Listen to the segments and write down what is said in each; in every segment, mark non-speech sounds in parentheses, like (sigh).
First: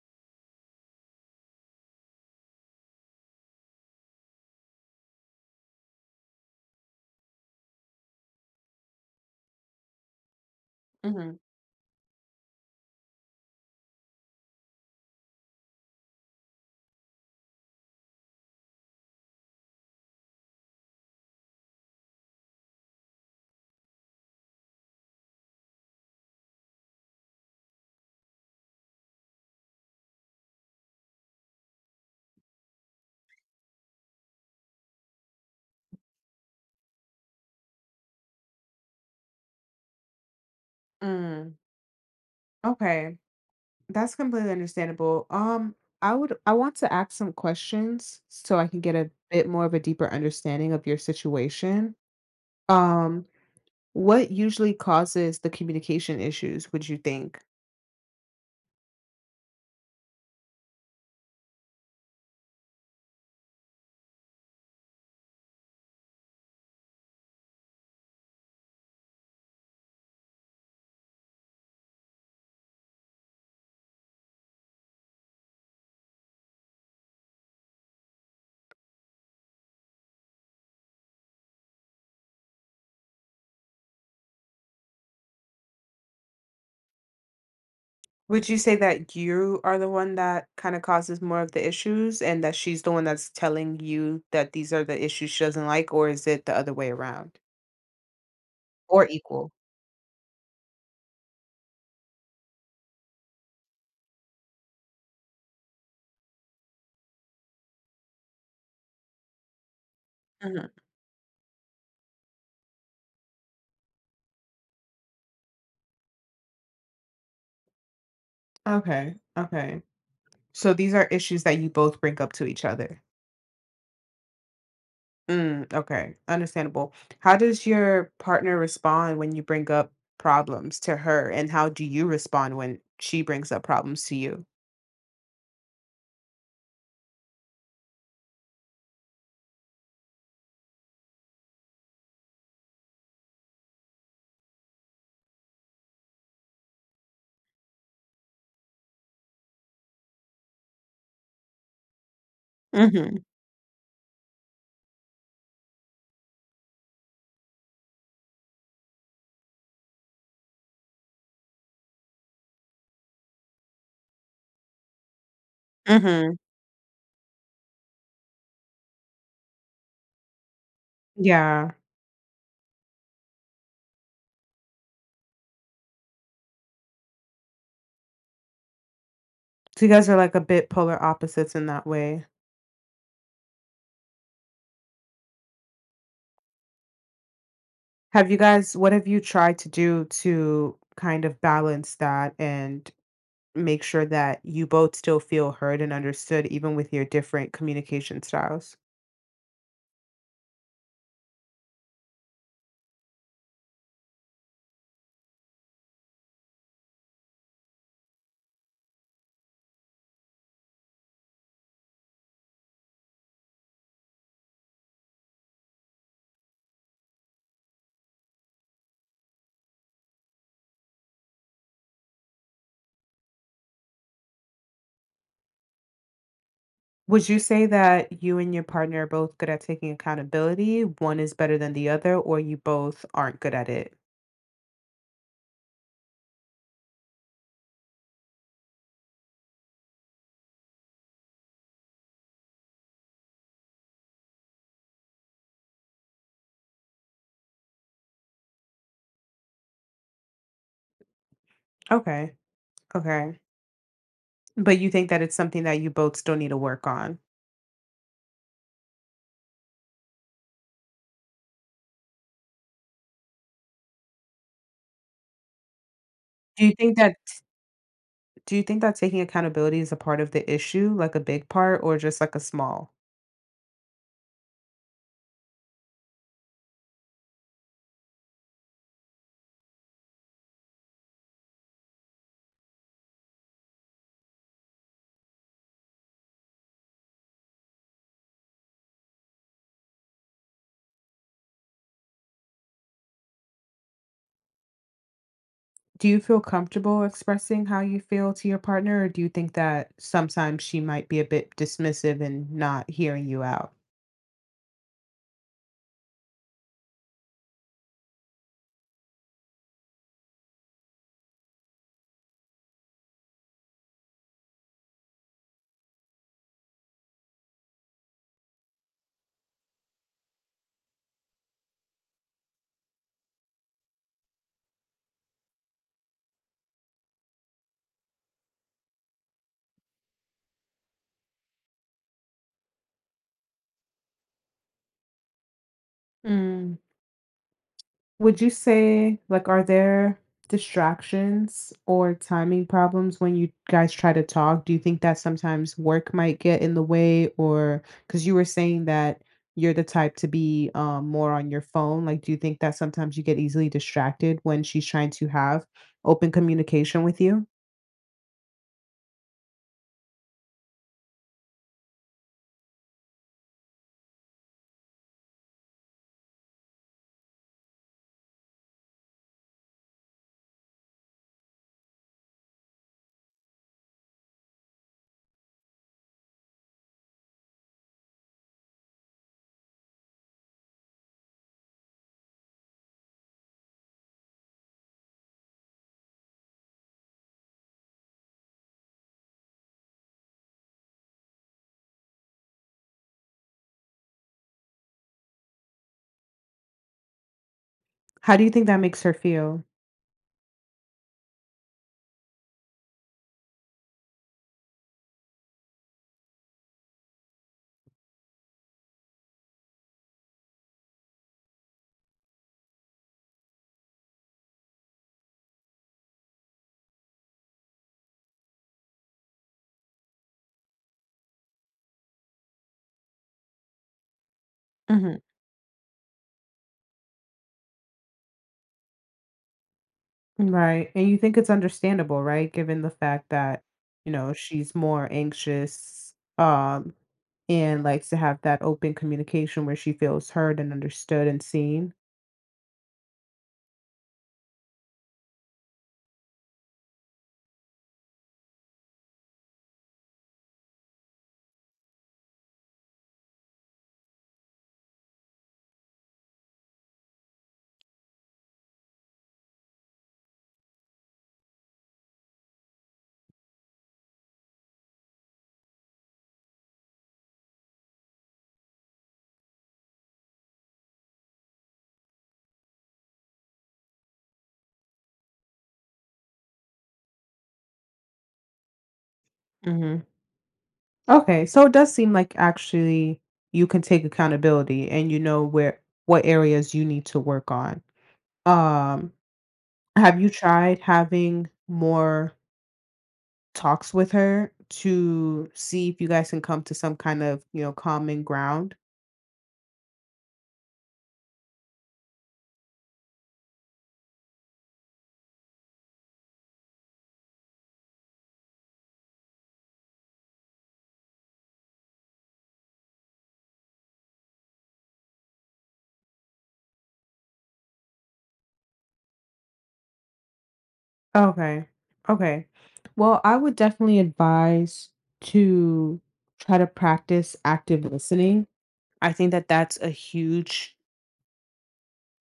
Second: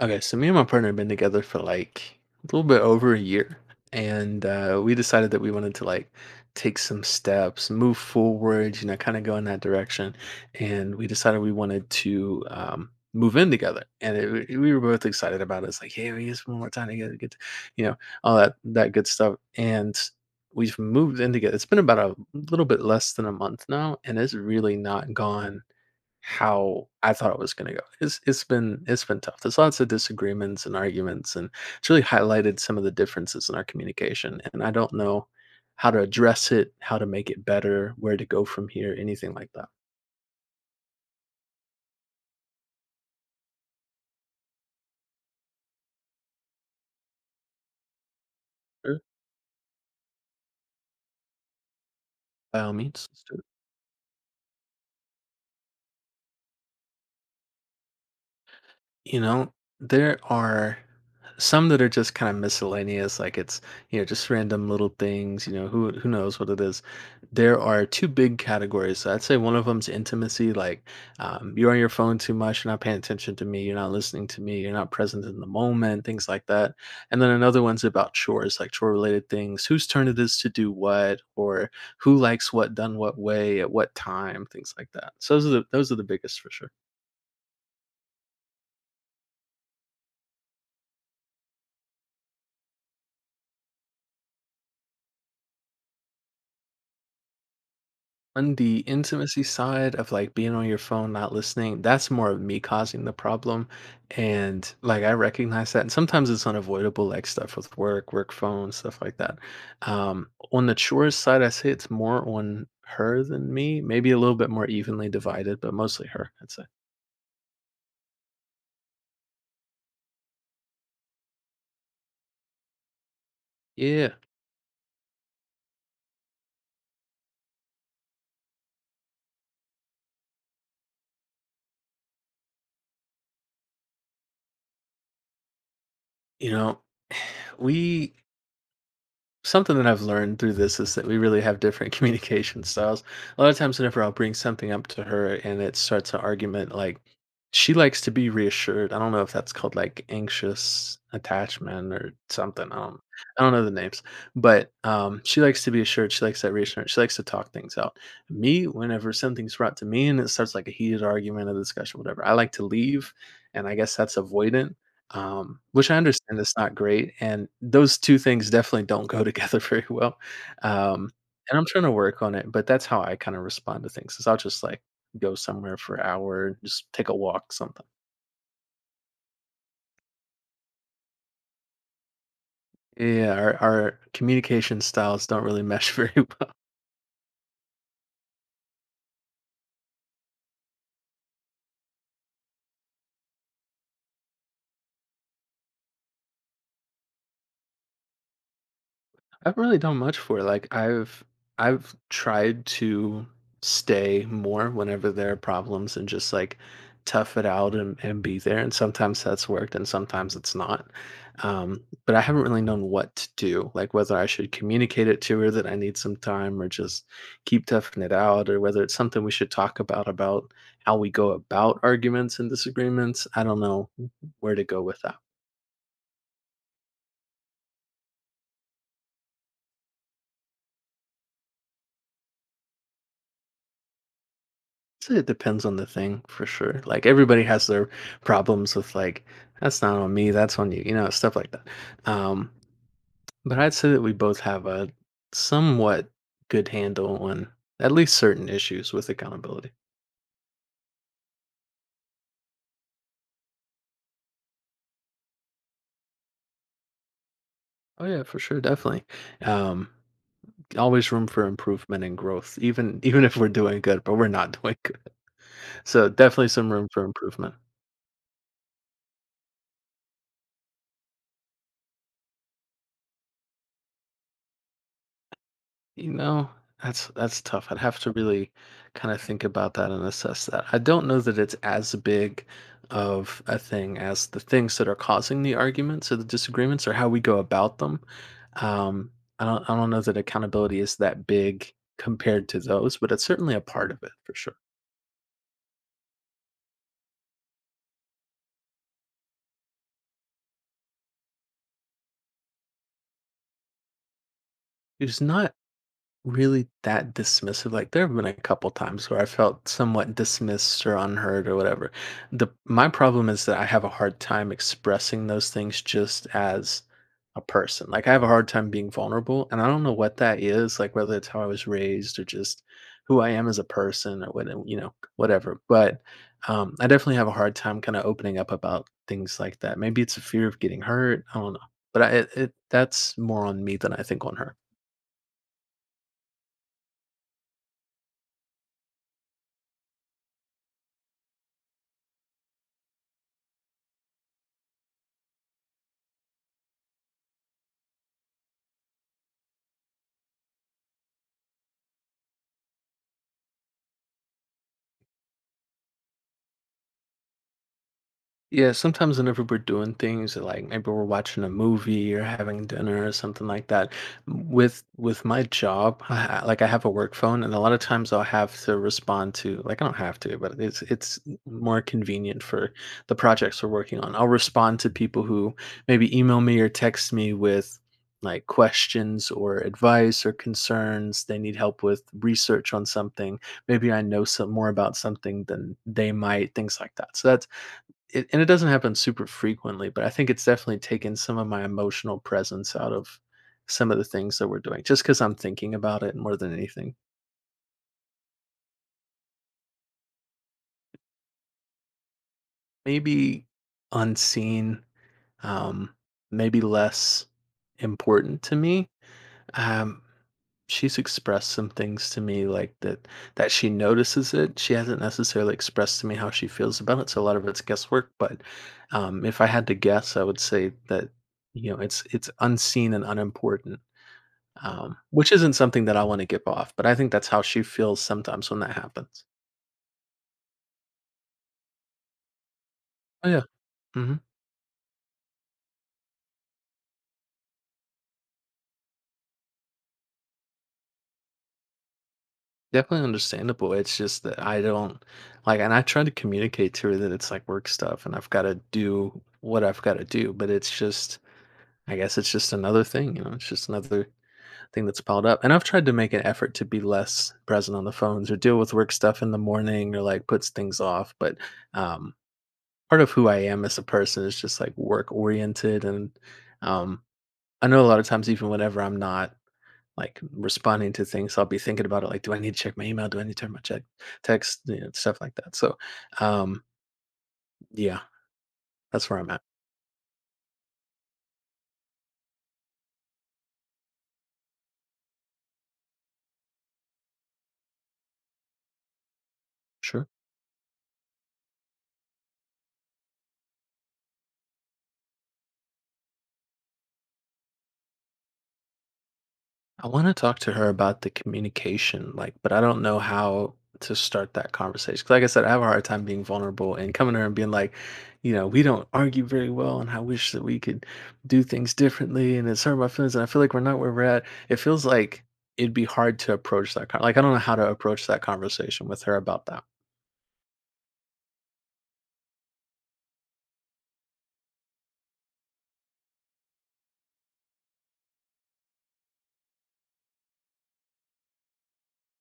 Okay, so me and my partner have been together for like a little bit over a year, and we decided that we wanted to like take some steps, move forward, kind of go in that direction. And we Mhm. decided we wanted to move in together, and we were both excited about it. It's like, hey, we just one more time to get, you know, all that good stuff. And we've moved in together. It's been about a little bit less than a month now, and it's really not gone how I thought it was gonna go. It's been tough. There's lots of disagreements and arguments, and it's really highlighted some of the differences in our communication. And I don't know how to address it, how to make it better, where to go from here, anything like that. Mm. Okay. That's completely understandable. I want to ask some questions so I can get Sure. a bit more of a deeper understanding of your situation. By all means. Let's Um, do it. what usually causes the communication issues, would you think? You know, there are some that are just kind of miscellaneous, like it's, just random little things, who knows what it is. There are two big categories. So I'd say one of them's intimacy, like you're on your phone too much, you're not paying attention to me, you're not listening to me, you're not present in the moment, things like that. And then another one's about chores, like chore related things, whose turn it is to do what, or who likes what done what way at what time, things like that. So those are the biggest for sure. Would you say that you are the one that kind of causes more of the issues and that she's the one that's telling you that these are the issues she doesn't like, or is it the other way around? On the Or intimacy equal? side of, like, being on your phone, not listening, that's more of me causing the problem, and, like, I recognize that, and sometimes it's unavoidable, like, stuff with work, work phone, stuff like that. On Mhm. the chores side, I say it's more on her than me, maybe a little bit more evenly divided, but mostly her, I'd say. Okay. Okay. So these are issues that you both bring up to each other. Yeah. Mm, okay, understandable. How does your partner respond when you bring up problems to her, and how do you respond when she brings up problems to you? You know, we something that I've learned through this is that we really have different (laughs) communication styles. A lot of times, whenever I'll bring something up to her and it starts an argument, like she likes to be reassured. I don't know if that's called like anxious attachment or something. I don't, Mm-hmm. I don't know the names, but she likes to be assured. She likes that reassurance. She likes to talk things out. Me, whenever something's brought to me and it starts like a heated argument, a discussion, whatever, I like to leave. And I guess that's avoidant which I Mm-hmm. understand that's not great, and those two things definitely don't go together (laughs) very well, um, and I'm Yeah, trying to work on it, but that's how I kinda respond to things, is I'll just, like, go somewhere for an hour and just take a walk, something. so you guys are like a bit polar opposites in that way. Yeah, our communication styles don't really mesh (laughs) very well. What have you tried to do to kind of balance that and make sure that you both still feel heard and understood, even with your different communication styles? I've really done much for it. Like I've tried to stay more whenever there are problems and just like tough it out and be there. And sometimes that's worked and sometimes it's not. But I haven't really known what to do, like whether I should communicate it to her that I need some time or just keep toughing it out, or whether it's something we should talk about how we go about arguments and disagreements. I don't know where to go with that. Would you say that you and your partner are both good at taking accountability? One is better than the other, or you both aren't good at it? So it depends on the thing for sure. Like everybody has their problems with like that's not on me, that's on you, stuff like that. Um, but I'd say that we both have a somewhat good handle on at least certain issues with accountability. Okay. Okay. But you think that it's something that you both still need to work on? Oh yeah, for sure, definitely. Um, always room for improvement and growth, even if we're doing good, but we're not (laughs) doing good. So definitely Do some you room think for that improvement. do you think that taking accountability is a part of the issue, like a big part, or just like a small? You know, that's tough. I'd have to really kind of think about that and assess that. I don't know that it's as big of a thing as the things that are causing the arguments or the disagreements or how we go about them. Um, I don't know that accountability is that big compared to those, but it's certainly a part of it for sure. Do you feel comfortable expressing how you feel to your partner, or do you think that sometimes she might be a bit dismissive and not hearing you out? It's not really that dismissive. Like there have been a couple times where I felt somewhat dismissed or unheard or whatever. The my problem is that I have a hard time expressing those things just as a person. Like I have a hard time being vulnerable and I don't know what that is, like whether it's how I was raised or just who I am as a person or what whatever. But I definitely have a hard time kind of opening up about things like that. Maybe it's a fear of getting hurt. I don't know. But that's more on me than I think on her. Mm. Would you say, like, are there distractions or timing problems when you guys try to talk? Do you think that sometimes work might get in the way, or because you were saying that you're the type to be more on your phone? Like, do you think that sometimes you get easily distracted when she's trying to have open communication with you? Yeah, sometimes whenever we're doing things like maybe we're watching a movie or having dinner or something like that. With my job, like I have a work phone, and a lot of times I'll have to respond to like I don't have to, but it's more convenient for the projects we're working on. I'll respond to people who maybe email me or text me with like questions or advice or concerns they need help with research on something maybe I know some more about something than they might, things like that. So that's it, and it doesn't happen super frequently, but I think it's definitely taken some of my emotional presence out of some of the things that we're doing, just because 'cause I'm thinking about it more than anything. How do you think that makes her feel? Maybe unseen, um, maybe less important to me. Um, she's expressed some things to me, like, that she notices it. She hasn't necessarily expressed to me how she feels about it, so a lot of it's guesswork, but, if I had to guess, I would say that, it's unseen and unimportant. Um, Mhm. which isn't something that I wanna give off, but I think that's how she feels sometimes when that happens. Right, and you think it's understandable, right? Given the Oh, fact yeah. that, you Mhm. know, she's more anxious, and likes to have that open communication where she feels heard and understood and seen. Definitely understandable. It's just that I don't like and I try to communicate to her that it's, like, work stuff and I've gotta do what I've gotta do, but it's just I guess it's just another thing, you know? It's just another thing that's piled up, and I've tried to make an effort to be less present on the phones or deal with work stuff in the morning or, like, puts things off, but, um, part of who I am as a person is just, like, work-oriented and, um, I know a lot of times even whenever I'm not, like, responding to things, I'll be thinking about it, like, "Do I need to check my email? Do I need to check my check text?" Stuff like that, so, um, yeah, that's where I'm at. Mhm. Okay, so it does seem like actually you can take accountability and you know where what areas you need to work on. Um, Sure. have you tried having more talks with her to see if you guys can come to some kind of, you know, common ground? I want to talk to her about the communication, like, but I don't know how to start that conversation. 'Cause like I said, I have a hard time being vulnerable and coming to her and being like, we don't argue very well, and I wish that we could do things differently, and it's hurt my feelings, and I feel like we're not where we're at. It feels like it'd be hard to approach that. Like, I don't know how to approach that conversation with her about that. Okay. Okay. Well, I would definitely advise to try to practice active listening. I think that that's a huge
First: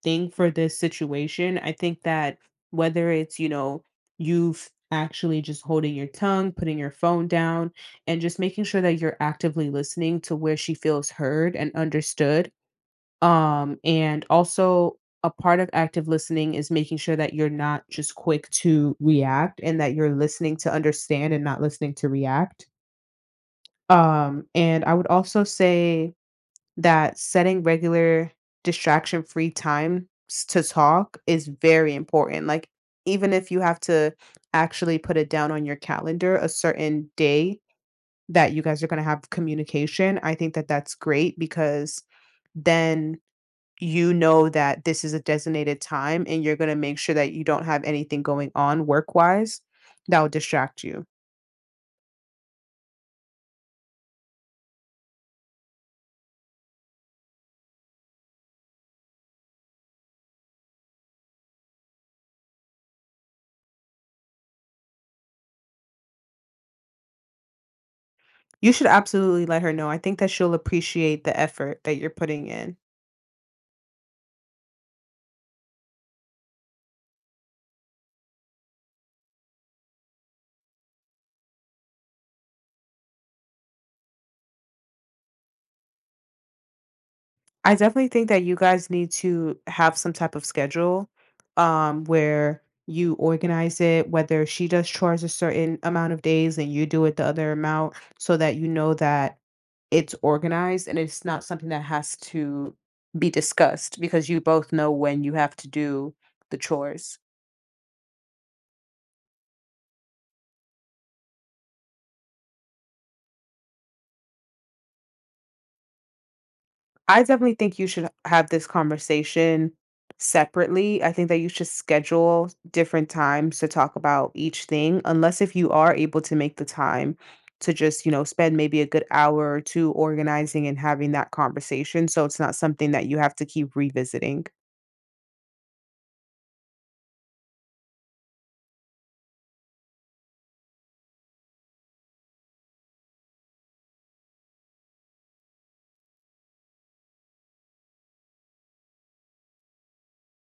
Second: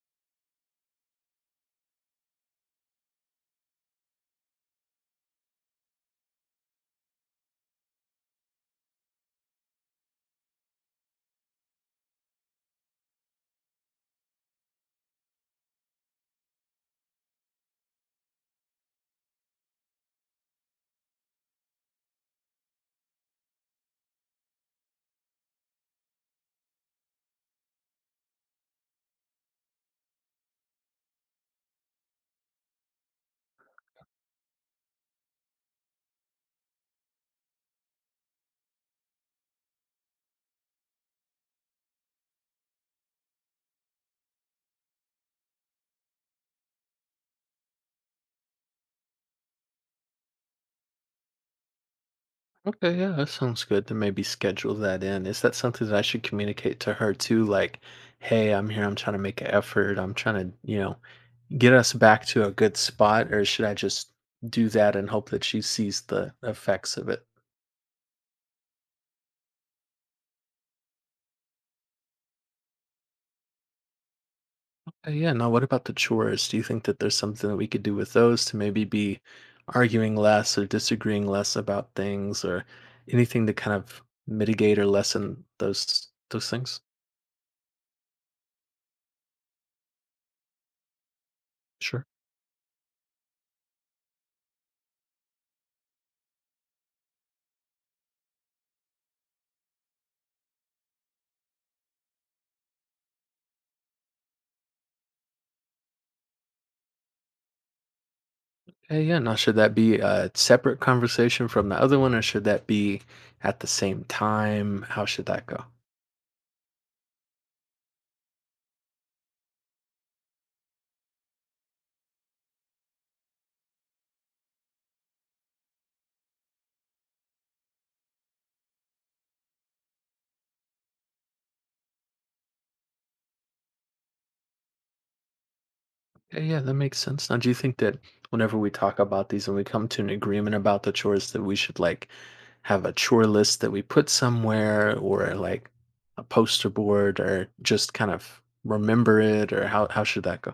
thing for this situation. I think that whether it's, you know, you've actually just holding your tongue, putting your phone down, and just making sure that you're actively listening to where she feels heard and understood. And also a part of active listening is making sure that you're not just quick to react and that you're listening to understand and not listening to react. And I would also say that setting regular distraction free to talk is very important. Like, even if you have to actually put it down on your calendar a certain day that you guys are going to have communication, I think that that's great because then you know that this is a designated time and you're going to make sure that you don't have anything going on work wise that will distract you. Okay, yeah, that sounds good to maybe schedule that in. Is that something that I should communicate to her too? Like, hey, I'm here, I'm trying to make an effort, I'm trying to, get us back to a good spot, or should I just do that and hope that she sees the effects of it? You should absolutely let her know. I think that she'll appreciate the effort that you're putting in. Yeah, now what about the chores? Do you think that there's something that we could do with those to maybe be arguing less or disagreeing less about things or anything to kind of mitigate or lessen those things? I definitely think that you guys need to have some type of schedule, Sure. where you organize it, whether she does chores a certain amount of days and you do it the other amount, so that you know that it's organized and it's not something that has to be discussed because you both know when you have to do the chores. Okay, yeah. Now, should that be a separate conversation from the other one, or should that be at the same time? How should that go? I definitely think you should have this conversation separately. I think that you should schedule different times to talk about each thing, unless if you are able to make the time to just, you know, spend maybe a good hour or two organizing and having that conversation. So it's not something that you have to keep revisiting. Okay, yeah, that makes sense. Now, do you think that whenever we talk about these and we come to an agreement about the chores, that we should like have a chore list that we put somewhere, or like a poster board, or just kind of remember it, or how should that go?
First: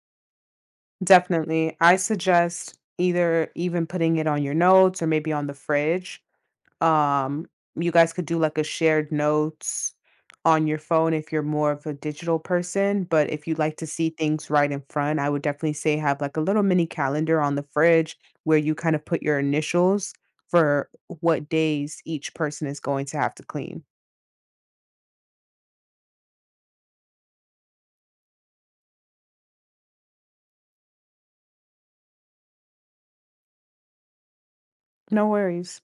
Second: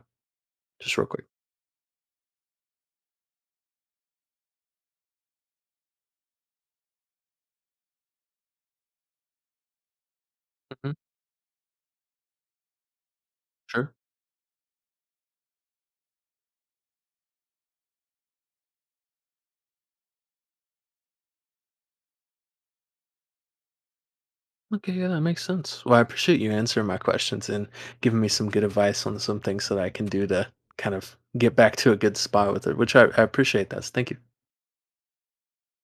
Just real quick. Definitely. I suggest either even putting it on your notes or maybe on the fridge. Um, you guys could do like a shared notes on your Mhm. phone if you're more of a digital person. But if you like to Sure. see things right in front, I would definitely say have like a little mini calendar on the fridge where you kind of put your initials for what days each person is going to have to clean. Okay, yeah, that makes sense. Well, I appreciate you answering my questions and giving me some good advice on some things that I can do to kind of get back to a good spot with it, which I appreciate that. So thank you. No worries.